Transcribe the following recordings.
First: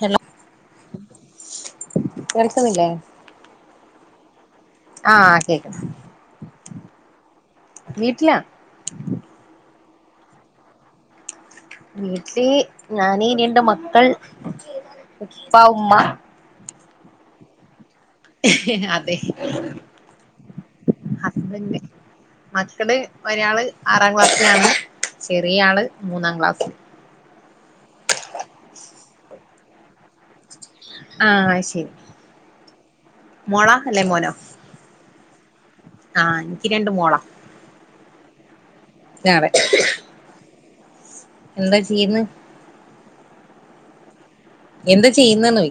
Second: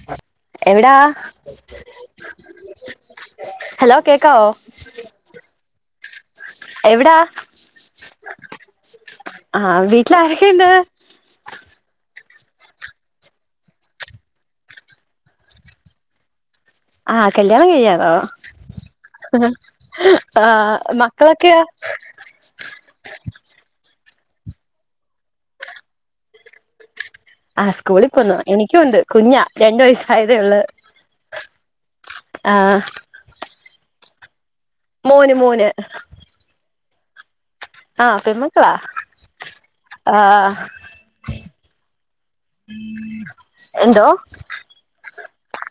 Hello എവടാ കേൾക്കുന്നില്ലേ hello കേക്കാവോ ആ കേക്ക്ന്ന് എവ്ടാ വീട്ടിലാ ആ വീട്ടിൽ ആരൊക്കെ ഇണ്ട് വീട്ടിൽ ഞാനി രണ്ട് മക്കൾ ഉപ്പ ഉമ്മ ആ കല്യാണം കഴിഞ്ഞാ ആ അതെ ആ മക്കളൊക്കെയാ ഹസ്ബൻഡ് മക്കള് ഒരാള് ആറാം ക്ലാസിലാണ് ചെറിയ ആൾ മൂന്നാം ക്ലാസിൽ ആ സ്കൂളിൽ പോവുന്നു എനിക്കും ഉണ്ട് കുഞ്ഞാ രണ്ട് വയസ്സായതേ ഒള്ള് ആ ശെരി മോളാ അല്ലെ മോനോ മോന് മോന് ആ ഇൻക്ക് രണ്ട് മോളാ ആ പെമ്മ് ക്കളാ അതെ ആ എന്താ ചെയ്യ്ന്ന് എന്തോ എന്താ ചെയ്യ്ന്ന് നോ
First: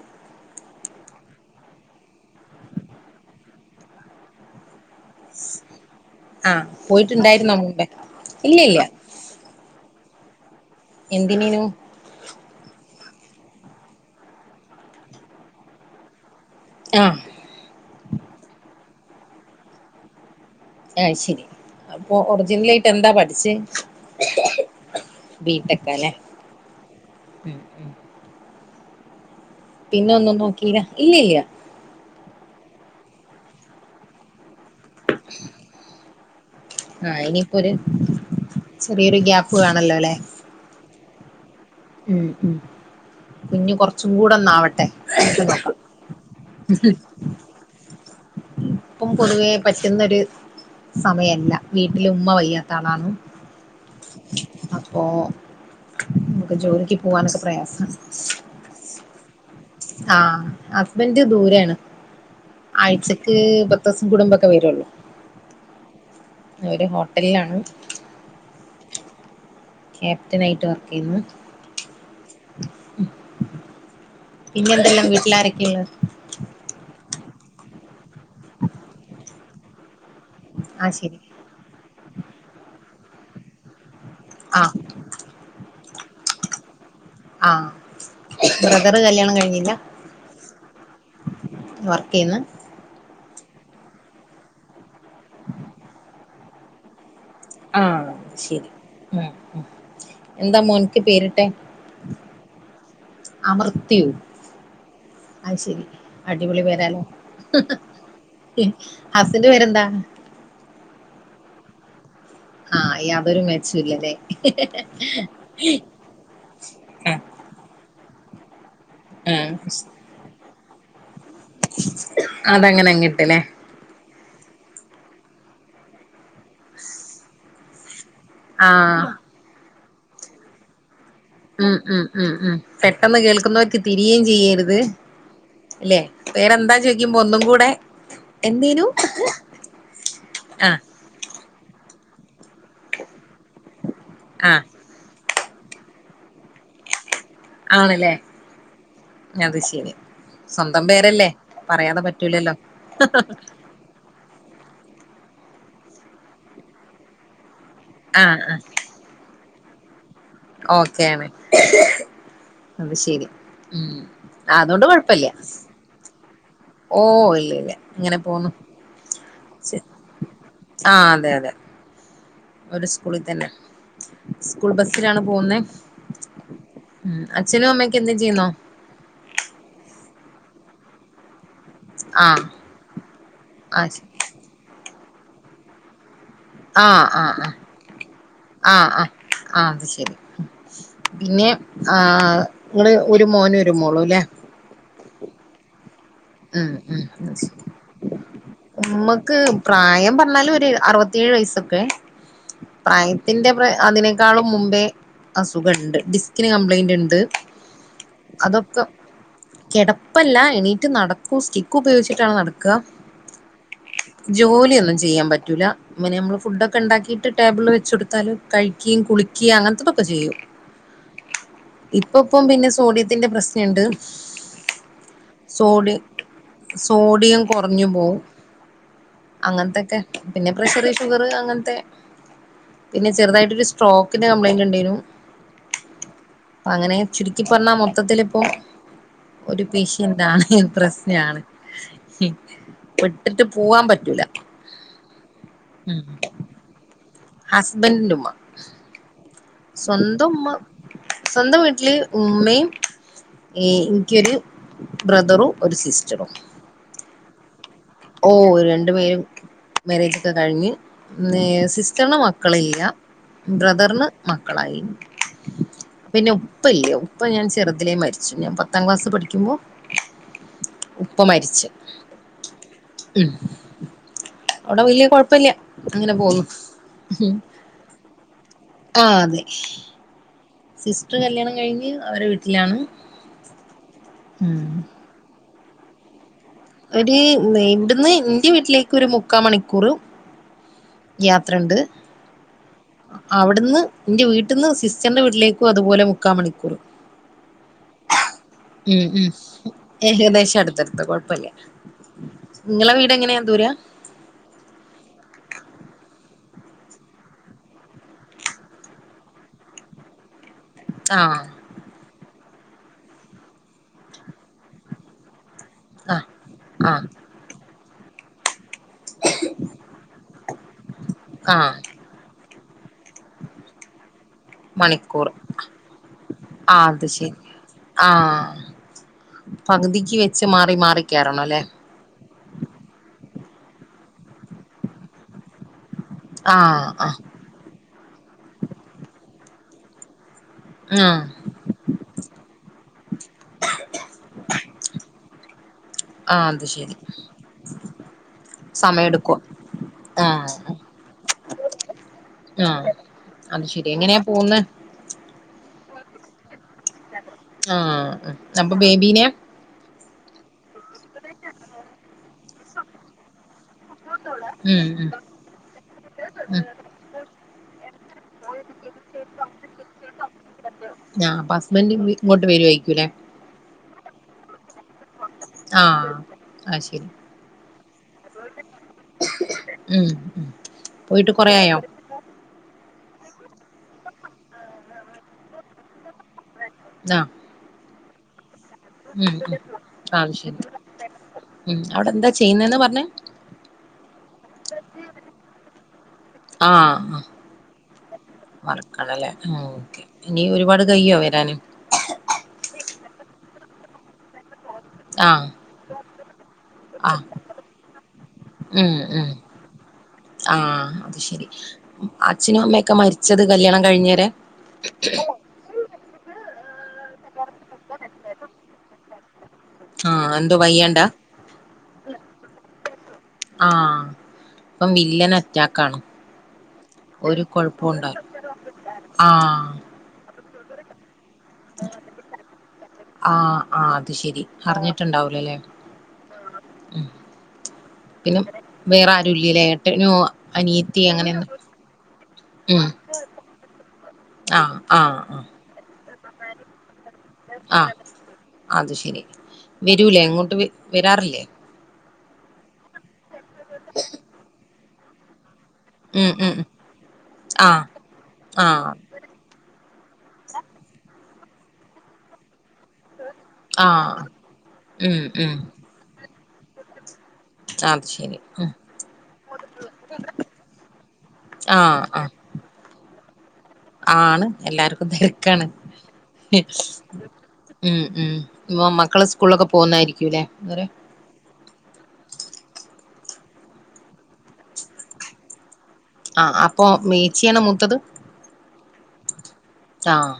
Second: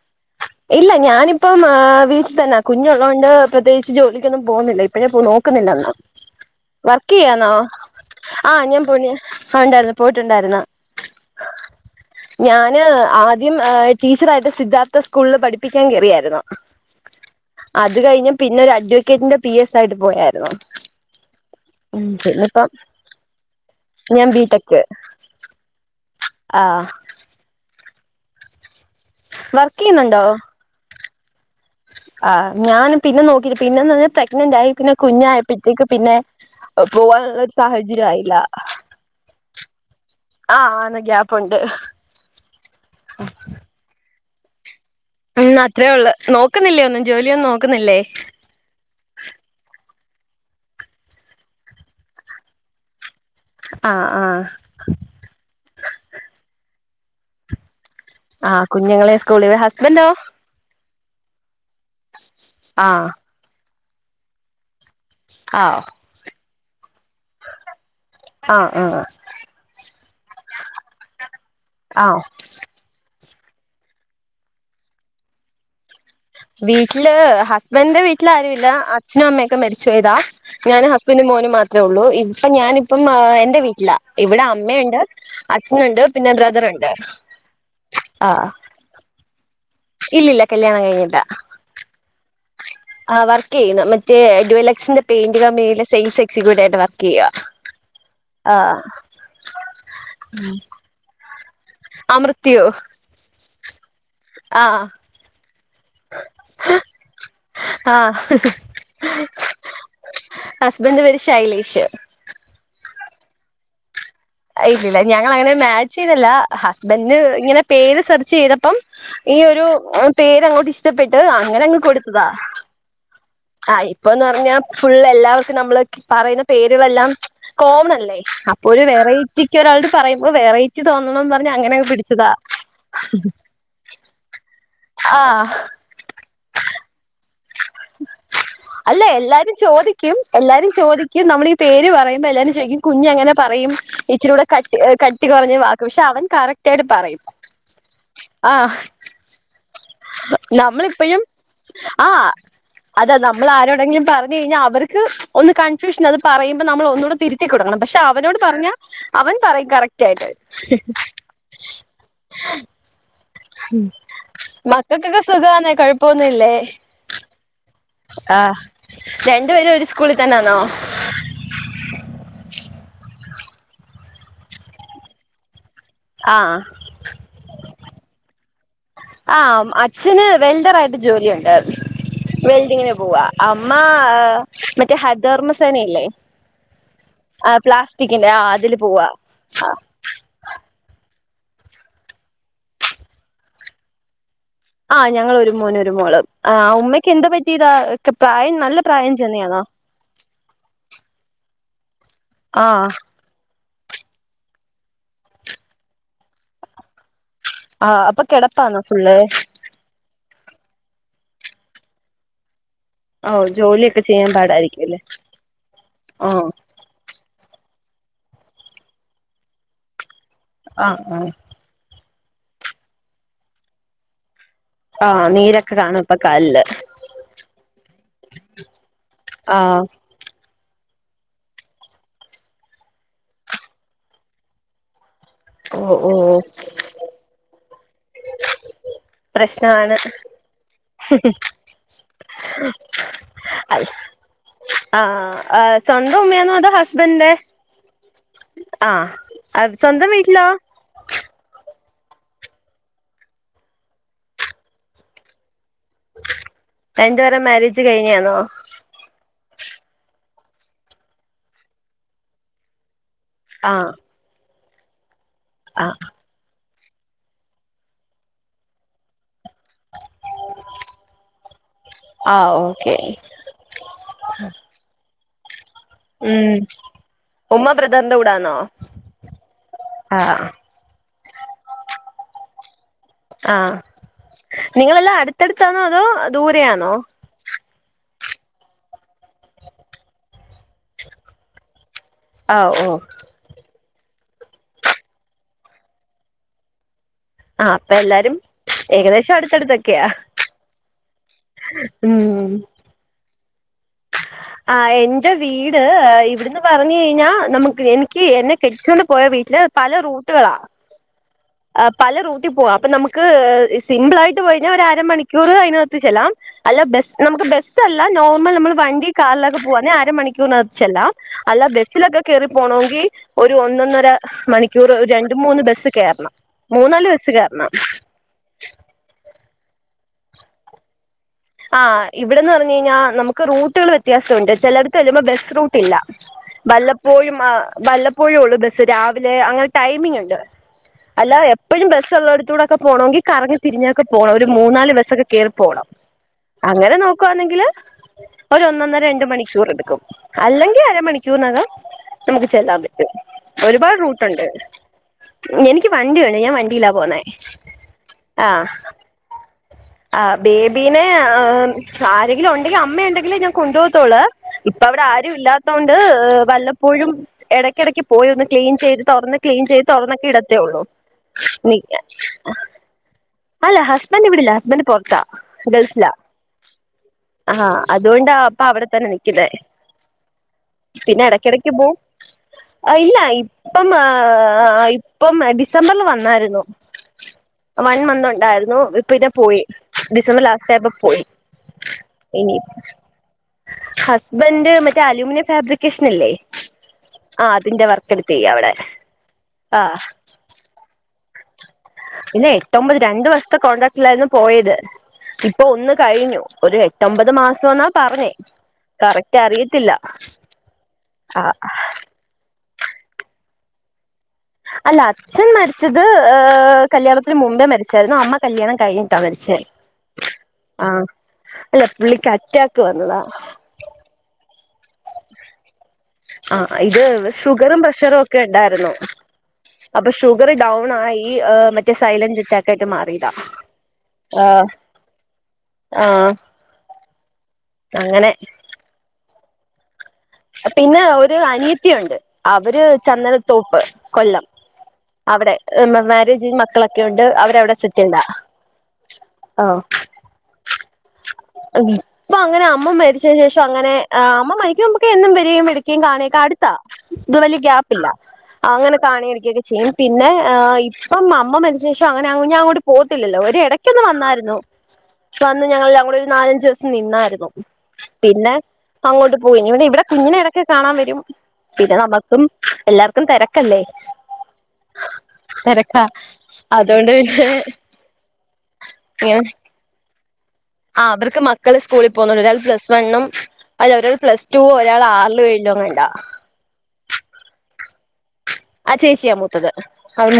ഇല്ല ഞാനിപ്പം ഏ വീട്ടി തന്നാ കുഞ്ഞ് ഉള്ളൊണ്ട് പ്രത്യേകിച്ച് ജോലിക്കൊന്നും പോവ്ന്നില്ല ഇപ്പഴെ പോ നോക്ക്ന്നില്ലെന്നാ ആഹ് വർക്ക് ചെയ്യാന്നോ പോയിട്ടുണ്ടായിരുന്നോ മുമ്പേ ആ ഇല്ല ഇല്ല ഞാൻ പോയിര്ന്നു ഞാ ആ ഉണ്ടായിര്ന്നു പോയിട്ട്ണ്ടായ്ര്ന്നാ എന്തിനെയ്നു ഞാൻ ആദ്യം ഏ ടീച്ചറായിട്ട് സിദ്ധാർത്ഥ സ്കൂളിൽ പഠിപ്പിക്കാൻ കെറിയായിരുന്നു ആ അത് കഴിഞ്ഞ് പിന്നെ ഒര് അഡ്വക്കറ്റിന്റെ പി എസ് ആയിട്ട് പോയായിരുന്നു അയ് ശരി ഉം അപ്പൊ പിന്നിപ്പം ഒർജിൻലായിട്ട് എന്താ പഠിച്ചെ ഞാൻ ബീടെക്കാ ലെ ആ പിന്നെ ചെയ്യുന്നുണ്ടോ ഒന്നും നോക്കീലാ ഇല്ലയില്ല ആ ഞാൻ പിന്നെ നോക്കില്ല പിന്നെന്ന് പർണാ പ്രെഗ്നെന്റായി പിന്നെ കുഞ്ഞായപ്പെൾത്തേക്കും പിന്നെ ആഹ് പോവാനുള്ള ഒരു ഇനിയിപ്പോ സാഹചര്യം ആയില്ല ചെറിയൊരു ഗ്യാപ്പ് വേണല്ലോ അല്ലെ ആ ആന്നെ ഗ്യാ ഉം ഉം കുഞ്ഞ് കൊറച്ച് കൂടന്നാവട്ടെ ഉം അത്രയേ ഉള്ളു നോക്കുന്നില്ലേ ഒന്നും ജോലിയൊന്നും നോക്കുന്നില്ലേ ഇപ്പം പൊതുവേ പറ്റുന്നൊരു സമയല്ല വീട്ടില ഉമ്മ വയ്യാത്ത ആളാണ്. ആഹ ആഹ അപ്പോ പോകാനൊക്കെ പ്രയാസാണ് ആ കുഞ്ഞുങ്ങളെ സ്കൂളി വി ഹസ്ബൻറോ ബന്റ് ദൂരെയാണ് ആഹ് ആയിച്ചക്ക്‌ പത്തൂസുംകൂടുമ്പൊക്കെ വരുള്ളൂ ആഹ ഒരു ഹോട്ടലിലാണ് ആഹ ആഹ ക്യാപ്റ്റൻ ആയിട്ട് വർക്ക് ചെയ്യുന്നു ആഹ പിന്നെന്തെല്ലാം വീട്ടിലാരൊക്കെയുണ്ട് വീട്ടില് ഹസ്ബന്ഡന്റെ വീട്ടിൽ ആരുല്ല അച്ഛനും അമ്മയൊക്കെ മരിച്ചു ചെയ്താ ഞാനും ആഹ് ശരി ഹസ്ബന്റും മോനും മാത്രേള്ളൂ ഇപ്പൊ ഞാന് ഇപ്പം എന്റെ വീട്ടിലാ ഇവിടെ ആഹ് അമ്മയുണ്ട് അച്ച നുണ്ട് പിന്നെ ബ്രദറ്ണ്ട് ആ ബ്രദറ് കല്യാണം കഴിഞ്ഞില്ല ഇല്ല കല്യാണം കഴിഞ്ഞില്ലാ വർക്ക് ചെയ്യുന്ന് ആ വർക്ക് ചെയ്യുന്നു മറ്റേ ഡവലക്സിന്റെ പെയിന്റ് കമ്പനിയിലെ സെയിൽസ് എ ക്സിക്യൂട്ടീവ് ആയിട്ട് വർക്കയ്യാ ആ ശരി ഉം ഉം എന്താ മോൻക്ക് പേര്ട്ടെ അമൃത്യോ ത്തി ആ അയ്ശെരി അടിപൊളി പേരാലോ ആ ഹസ്സിൻ്റെ പേരെന്താ സിൻ്റെ പേര് ശൈലേഷ് ആ യാതൊരു മേച്ചൂല്ല ലെ അ ഇല്ലല്ല ഞങ്ങളങ്ങനെ മാച്ചീതല്ല ഹസ്ബൻ്റ്ന് ആഹ് ഇങ്ങനെ പേര് സർ ചെയ്തപ്പം ഈ ആഹ് ഒരു പേരങ്ങോട്ടി ഷ്ടപ്പെട്ട് ട്ട് അങ്ങനെ അങ്ങ് കൊടുത്തതാ അതങ്ങനെ അങ്ങിട്ട്ല്ലേ ആ ഇപ്പൊന്ന് അർഞ്ഞാ ഫുള്ളെ ല്ലാവർക്കും നമ്മള് പറയ്ന്ന പേരുവെല്ലാം കോമണല്ലേ അപ്പൊ ഒരു ആഹ് വെറൈറ്റിക്ക് ഒരാൾ പറയുമ്പോ വെറൈറ്റി തോന്നണംന്ന് പറഞ്ഞ് ഉം അങ്ങനെ ഉം പിടിച്ചതാ ഉം ഉം പെട്ടെന്ന് കേൾക്കുന്നവർക്ക് തിരിയേം ചെയ്യര്ത് ആഹ് പേര് എന്താ ചോയ് അല്ല എല്ലാരും ചോദിക്കും എല്ലാരും ആഹ് ചോദിക്കും നമ്മളീ പേര് പറയ് മ്പോ എല്ലാരും [unintelligible] കുഞ്ഞെങ്ങനെ പറയും ഇച്ചിരൂടെ ആഹ് കട്ടി അ കട്ടി ട്ടി കൊറഞ്ഞ വാക്ക് പക്ഷെ അവൻ കറക്റ്റ് ആയിട്ട് പറയും ആണല്ലേ ആഹ് അത് ശരി സ്വന്തം പേരല്ലേ പറയാതെ അ പറ്റ് അതെ നമ്മൾ ആരോടെങ്കിലും പറഞ്ഞി പിന്നെ അവർക്ക് ഒന്ന് കൺഫ്യൂഷനാ അത് പറയുമ്പോ നമ്മൾ ഒന്നൂടെ തിരിത്ത് ത്തി കൊടുക്കണം പക്ഷെ അവനോട് പറഞ്ഞ അവൻ പറയും കറക് ഓക്കേണ് അത് ശെരി ഉം ആ അതോണ്ട് കൊഴപ്പല്ല്യ ന്നല്ലേ ഓ ഇല്ല ഇല്ല ഇങ്ങനെ പോന്നു രണ്ടുപേരും ഒരു സ്കൂളിൽ തന്നാണോ ആ അതെ അതെ ഒരു സ്കൂളിൽ തന്നെ സ്കൂൾ ബസിലാണ് പോകുന്നേ ആഹ് മ് അച്ഛനും അമ്മക്കെ എന്തെ ചെയ്യുന്നോ ആഹ് അച്ഛന് വെൽഡറായിട്ട് ജോലിയൊണ്ട് ആ വെൽഡിങ്ങിന് പോവാ അമ്മ ആ ശ ഹരിതകർമ സേന ഇല്ലേ ആ ആ ആഹ് ആ അതില് ആ പോവാ ആ അത് ശരി പിന്നെ ആ നിങ്ങള് ഒരു മോനും ഒരു മോളും ല്ലെ? ആ ഞങ്ങൾ ഒരു മോന് ഒരു മോൾ ആ ഉം ഉം ഉമ്മക്ക് എന്താ അത് ശരി. പറ്റിയതാ പ്രായം നല്ല പ്രായം ചെന്നയാന്നോ ഏഴ് വയസ്സൊക്കെ പ്രായത്തിന്റെ പ്ര അതിനേക്കാളും മുമ്പേ അസുഖണ്ട് ഡിസ്കിന് കംപ്ലൈയിന്റ് ഉണ്ട് ആ അപ്പൊ കിടപ്പാണോ അതൊക്കെ ഫുള്ള് കിടപ്പല്ല എണീറ്റ് നട സ്റ്റിക്ക് ഉപയോഗിച്ചിട്ടാണ് നടക്കുന്നത് ഓഹ് ജോലിയൊക്കെ ചെയ്യാൻ ടക്ക ജോലിയൊന്നും പാടായിരിക്കുംല്ലേ ചെയ്യാൻ പറ്റൂല ഇങ്ങനെ നമ്മള് ആഹ് ഫുഡ്‌ ഒക്കെ ഉണ്ടാക്കിട്ട് ടേബിളിൽ വെച്ചെടുത്താൽ കഴിക്കുകയും കുളിക്കുകയും അങ്ങനത്തതൊക്കെ ചെയ്യും ആ ആ ഇപ്പം ഇപ്പൊ പിന്നെ സോഡിയത്തിന്റെ പ്രശ്നണ്ട് ആ നീരൊക്കെ കാണ സോഡി പ്പ സോഡിയം കുറഞ്ഞു പോവും ആഹ് അങ്ങനത്തൊക്കെ പിന്നെ ചെറിയ ഷുഗർ അങ്ങനത്തെ പിന്നെ ചെറുതായിട്ടൊരു സ്ട്രോക്കിന്റെ കംപ്ലൈന്റ് ഉണ്ടയ്നു ഓ ഓ ഓ മൊത്തത്തിലിപ്പോ ഒരു പേഷ്യന്റാണ് ഇൻട്രസ് [unintelligible] വിട്ടിട്ട് പോവാൻ പറ്റൂല ആ സ്വന്തം ഉമ്മയന്നോ അതോ ഹസ്ബൻഡന്റെ ഹസ്ബൻഡിന്റെ ഉമ്മ ആ സ്വന്തം വീട്ടിലോ സ്വന്തം വീട്ടില് ഉമ്മയും ഇനിക്കൊരു ബ്രദറും ഒരു സിസ്റ്റർ റ്റരും രണ്ടുപേരെ മാര്യേജ് ഓ രണ്ടു പേരും മേരേജ് ഒക്കെ കഴിഞ്ഞ് സിസ്റ്ററിന് മക്കള് ഇല്ല ആഹ് ബ്രദറിന് മക്ക മക്കളായി ആഹ് പിന്നോ ഉപ്പ ഇല്ലേ ഉപ്പ ഞാൻ ചെറുതിലേ മരിച്ചു ഞാൻ പത്താം ക്ലാസ്സ് പഠിക്കുമ്പോൾ ഉപ്പ മരിച്ച ആ ഓ ഉ അവിടെ വലിയ കുഴപ്പ പല്ലെ ഉം ഉമ്മ ബ്രദറിന്റെ കൂടാണോ ആ അതെ സിസ്റ്റർ കല്യാണം കഴിഞ്ഞ് അവരെ വീട്ടിലാണ് ആഹ്. നിങ്ങളെല്ലാം അട് എടുത്താണോ അതോ ദൂരെയാണോ ഒര് നെ ഇവിടുന്ന് എന്റെ വീട്ടിലേക്ക് ഒരു മുക്കാ മണിക്കൂർ. യാത്രുണ്ട്. ആഓ ഓ എന്റെ വീട്ടിന്ന് സിസ്റ്ററിന്റെ വീട്ടിലേക്കും അതുപോലെ മുക്കാ മണിക്കൂർ. ആഹ് അപ്പൊ എല്ലാരും ഉം ഉം ഏകദേശം അടുത്തടുത്തൊക്കെയാ ഏകദേശം അടുത്തടുത്ത് കൊഴപ്പല്ല. ഉം നിങ്ങളെ വീട് എങ്ങനെയാ? ദൂര ആ് എന്റെ വീട് ഇവിടുന്ന് പറഞ്ഞു കഴിഞ്ഞാ നമുക്ക് എനിക്ക് എന്നെ കെട്ടിച്ചൊണ്ട് പോയ വീട്ടില് പല റൂട്ടുകളാ ആഹ്. പല റൂട്ടി പോവാം. അപ്പൊ നമുക്ക് സിമ്പിൾ ആയിട്ട് കഴിഞ്ഞാൽ ഒര് അരമണിക്കൂർ നകത്ത് ആഹ് അല്ല ആഹ് ബെസ് നമുക്ക് ബെസ് ല്ല നോർമൽ നമ്മൾ കാറിലൊക്കെ പോകന്ന അരമണിക്കൂനകത്ത്ചെല്ലാം. അല്ല ആഹ് ബസ്സിലൊക്കെ കേറി പോണോങ്കി ഒരു ഒന്നൊന്നര മണിക്കൂർ രണ്ട് മൂന്ന് ബസ്സ് കേറണം. ആഹ് അത് മൂന്നാല് ബസ് ശരി കേറണം. ആഹ് പകുതിക്ക് വെച്ച് മാറി മാറി കയറണം അല്ലെ ആഹ് ഇവിടെന്ന് പറഞ്ഞ് കഴിഞ്ഞാ നമു റൂട്ടുകള് വ്യത്യാസംണ്ട് ചെലടത്ത് ചല്ലുമ്പോ ബസ്റൂ ല്ല ആഹ് ആഹ് വല്ലപ്പോഴും ആ വല്ലപ്പോഴേ ഒള്ള് ബസ്സ് രാവിലെ അങ്ങനെ ടൈമിങ് ഒണ്ട്. ആഹ് അല്ല എപ്പോഴും ബസ് ഉള്ളടത്തൂടൊക്കെ പോണോങ്കി കറങ്ങി തിരിഞ്ഞൊക്കെ പോണം. ഒരു മൂന്നാല് ബസ്സൊക്കെ കേറി പോണം. ആഹ് അത് അങ്ങനെ ശരി നോക്കുവാന്നെങ്കില് ഒരു ഒന്നൊന്നര സമയം രണ്ട് എടുക്കോ മണിക്കൂർ എടുക്കും ആഹ് അല്ലെങ്കി അരമണി ക്കൂനകം നമുക്ക് ചെല്ലാൻ ആഹ് പറ്റും. അത് ശരി ഒരുപാട് എങ്ങനെയാ റൂട്ടോണ്ട്. പോവുന്നെ എനി വണ്ടി ഒണ്ട്. ഞാ വ ആ അപ്പൊ ബേബീനെ ആ ബേ പിന്നെ അ ആരെങ്കിലും ഒ വീട്ടിൽ അമ്മയുണ്ടങ്കി ഞ കൊണ്ടുപോവത്തൊളു ഇപ്പ ഉം അവിടെ ഉം ആരും ഇല്ലാത്തോണ്ട് ഉം വല്ലപ്പോഴും എടക്കെടക്ക് പോയി ഒന്ന് ക്ലീൻ ചെയ്ത് തുറന്ന് ക്ലീൻ ചെയ്ത് തുറന്നൊക്കിടും ഒള്ളൂ ആഹ് അപ്പൊ ഹസ്ബൻഡ് ഇങ്ങോട്ട് വരുവായിരിക്കൂല്ലേ അല്ല ഹസ്- വണ്ടി വിടില്ല ഹസ്ബൻ്റ് പൊറത്താ ഗൾഫിലാ ആഹ് അത് ശരി ആ അതുകൊണ്ടാ അപ്പൊ അവിടെ തന്നെ നിക്കുന്നേ ഉം ഉം പിന്നെ പോയിട്ട് കൊറേ ഇടക്കിടക്ക് ആയോ പോകും ഇല്ല ഇപ്പം ഇപ്പം ഡിസംബറിൽ വന്നായിരുന്നു ആ വൺ മന്ത് ഉണ്ടായിരുന്നു നോ [inaudible] പോയി അത് ഡിസംബർ ശരി ലാസ്റ്റ് ആയപ്പോ പോയി ഉം അവിടെ എന്താ ഇനി ചെയ്യുന്നേന്ന് പറഞ്ഞേ ഹസ്ബൻറ് മറ്റേ അലൂമിനിയം ഫാബ്രിക്കേഷൻ ഇല്ലേ ആഹ് ആഹ് ആ അതിന്റെ വർക്ക് എടുത്ത് ചെയ്യ അവിടെ വർക്കാണല്ലേ ആഹ് ആ ഓക്കെ ഇനി ഒരുപാട് കയ്യോ വരാന് വീട്ടിലായിരുന്നു പോയത് ആഹ് ഇപ്പൊ ഒന്ന് കഴിഞ്ഞു ഒരു ആഹ് എട്ടൊമ്പത് മാസം ന്നാ പറഞ്ഞേ ഉം ഉം കറക്റ്റ് അറിയത്തില്ല ആഹ് അത് ആ ശരി അച്ഛനും അമ്മയൊക്കെ മരിച്ചത് കല്യാണം കഴിഞ്ഞേരെ അല്ല അച്ഛൻ മരിച്ചത് അത് കല്യാണ അ മുമ്പേ മരിച്ചായിരുന്നു അമ്മ കല്യാണം കഴിഞ്ഞിട്ടാ മരിച്ചേ ആഹ് എന്തോ ആ വയ്യാണ്ടാ അല്ല പുള്ളിക്ക് അറ്റാക്ക് വന്നതാ ആഹ് ഇപ്പം വില്ലൻ അറ്റാക്കാണ് ആ ഇത് ഒരു ഷുഗറും കൊഴപ്പോണ്ടാ പ്രഷറും ഒക്കെ ഉണ്ടായിരുന്നു ആഹ് ഷുഗറ് ഡൗണായി ഈ ഏ മറ്റേ സൈലൻ്റ് അറ്റാക്കായിട്ട് മാറിയതാ ആഹ് ആഹ് അത് ശെരി ആ അറിഞ്ഞിട്ടുണ്ടാവൂലല്ലേ ആ ഉം അങ്ങനെ പിന്നെ വേറെ ഉല്ലിലായിട്ട് [inaudible] പിന്നെ ഒരു അനിയത്തി ഉണ്ട് അവര് ഉം ചന്ദനത്തോപ്പ് കൊല്ലം ആഹ് ആഹ് ആഹ് അവിടെ മക്കള് ആഹ് അത് ശരി വരൂലേ എങ്ങോട്ട് വരാറില്ലേ അപ്പൊ അങ്ങനെ അമ്മ മരിച്ച ശേഷം അങ്ങനെ അമ്മ മക്കുമ്പ ക്കെ എന്നും വരേം വിളി ഉം ഉം ഉം അടുത്താ ഇത് വല്യ ആഹ് ഗ്യാപ്പ് ഇല്ല ആഹ് അങ്ങനെ കാണൊക്കെ ചെയ്യും പിന്നെ ഇപ്പം അമ്മ മരിച്ചതിന് ശേഷം അങ്ങനങ്ങാ അങ്ങോട്ട് പോ ഓര് ഇടക്കന്ന് ആഹ് വന്നായിരുന്നു ഉം പ ഉം വന്ന് ഞങ്ങൾ അങ്ങോ നാലഞ്ച് ദിവസം നിന്നായിരുന്നു അത് ശെരി പിന്നെ ഉം അങ്ങോട്ട് പോയി ഇ ഇവിടെ കുങ്ങനെ ഇടക്ക് കാണാൻ വരും പിന്നെ ആഹ് ആഹ് നമ്മുക്കും എല്ലാര തെര ആണ് എല്ലാർക്കും തിരക്കാണ് തിരക്കാ അതുകൊണ്ട് പിന്നെ ഉം ഉം ഇപ്പൊ മക്കള് സ്കൂളൊക്കെ പോകുന്നായിരിക്കുംല്ലേ ആ് അവർക്ക് മക്ക മക്കൾ സ്കൂളിൽ പോകുന്നുണ്ട് ഒരാൾ പ്ലസ് വണ്ണും അല്ല ഒരാൾ പ്ലസ്ടുവോ ഒരാൾ ആറില് എഴിലങ്ങ ആ അപ്പൊ മേച്ചിയാണ് മുത്തത് അ ചേച്ച്യാമൂ ആഹ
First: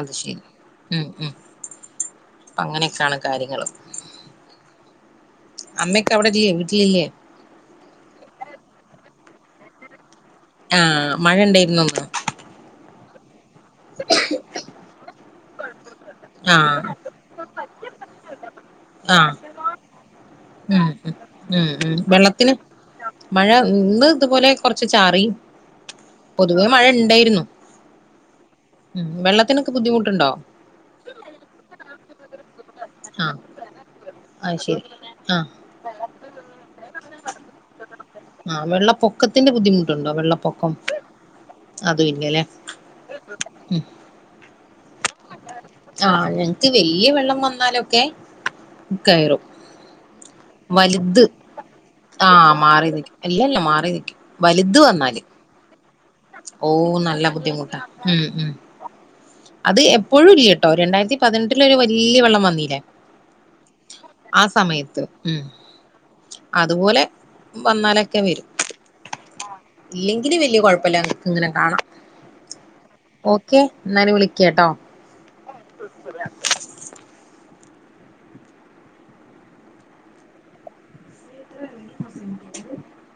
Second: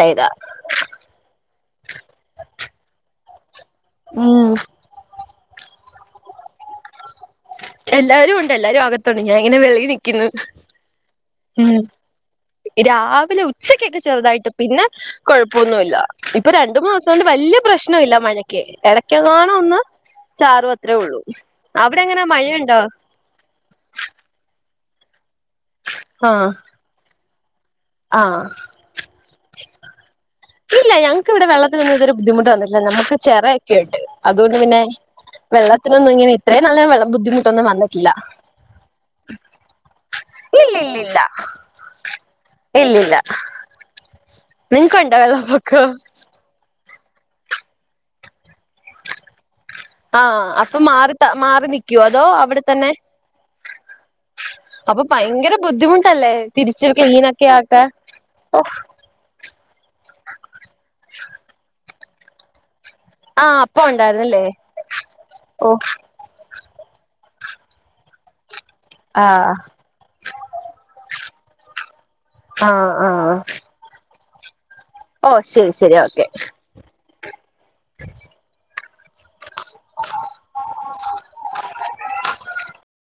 അത് ശരി ഉം ഉം അങ്ങനെയൊക്കെയാണ് കാര്യങ്ങള് ഉം അമ്മക്ക് അവിടെ ഇല്ലേ വീട്ടിലല്ലേ എല്ലാരും ഉണ്ട് എല്ലാരും അകത്തുണ്ട് ഞാൻങ്ങനെ വെളയിനിക്കുന്നു ആഹ മഴ ഇണ്ടായിരുന്നോ? വിലെ ഉച്ചക്കൊക്കെ ചെറുതായിട്ട് പിന്നെ കുഴപ്പ പൊന്നൂല്ല ഇപ്പൊ രണ്ടു ആഹ് മാസം കൊണ്ട് വലിയ പ്രശ്നം ല്ലാ [unintelligible] ക്കെ ആഹ് ഇടക്കങ്ങാനും ഒന്ന് ഉം ചാറുവത്രേ ഉള്ളൂ ഉം ഉം അവിടെ എങ്ങനെ വെള്ളത്തിന് മഴയുണ്ടോ? കുറച്ച് ചാറി പൊതുവേ മഴ ണ്ടായിരുന്നു ആഹ വെള്ളത്തിനൊക്കെ ബുദ്ധിമുട്ടുണ്ടോ ഇല്ല ഞങ്ങക്ക് ഇവിടെ വെള്ളത്തിനൊന്നും ഇതവരെ ബുദ്ധിമുട്ട് വന്നിട്ടില്ല നമുക്ക് ആഹ് ചിറയൊക്കെ ഉണ്ട് അതുകൊണ്ട് അത് പിന്നെ ശരി ആഹ് വെള്ളത്തിനൊന്നും ഇങ്ങനെ ഇത്ര നല്ല വെള്ള ബുദ്ധിമുട്ടുന്ന നല്ല ക്കില്ല ആ വെള്ളപ്പൊക്കത്തിന്റെ ബുദ്ധിമുട്ട് ഉണ്ടോ വെള്ളപ്പൊക്കം, ഇല്ല ഇല്ല ഇല്ല അതും ഇല്ല അല്ലേ നിങ്ങക്കൊണ്ടോ വെള്ള പൊ ആ, ഞങ്ങക്ക് വല്യ വലിയ വെള്ളം വന്നാലൊക്കെ കയറും ആ, അപ്പൊ മാറി വലുത് താ മാറി നിക്കോ, അതോ ആഹ് അവിടെ മാറി തന്നെ നിക്കും ഇല്ലല്ല മാറി നിക്കും വലുത് അപ്പൊ വന്നാല് ഭയങ്കര ബുദ്ധിമുട്ട് ബുദ്ധിമുട്ടല്ലേ ഓ തിരിച്ച് നല്ല ക്ലീനൊക്കെ ബുദ്ധിമുട്ടാ ആക്കാൻ ഉം ഉം അത് എപ്പോഴും ഇല്ലട്ടോ രണ്ടായിരത്തി പതിനെട്ടില ഒരു വലയ വെള്ളം വന്നില്ലേ ആ, അപ്പ ഉണ്ടായിരുന്നല്ലേ ഉം ഓ അതുപോലെ വന്നാലൊക്കെ വരും ആഹ് ഇല്ലെങ്കില് വലയയ കൊഴപ്പില്ല എന്തിനും കാണാം ആ, ആ കേട്ടോ ഓ ശരി, ശരി ഓക്കെ [unintelligible] [unintelligible]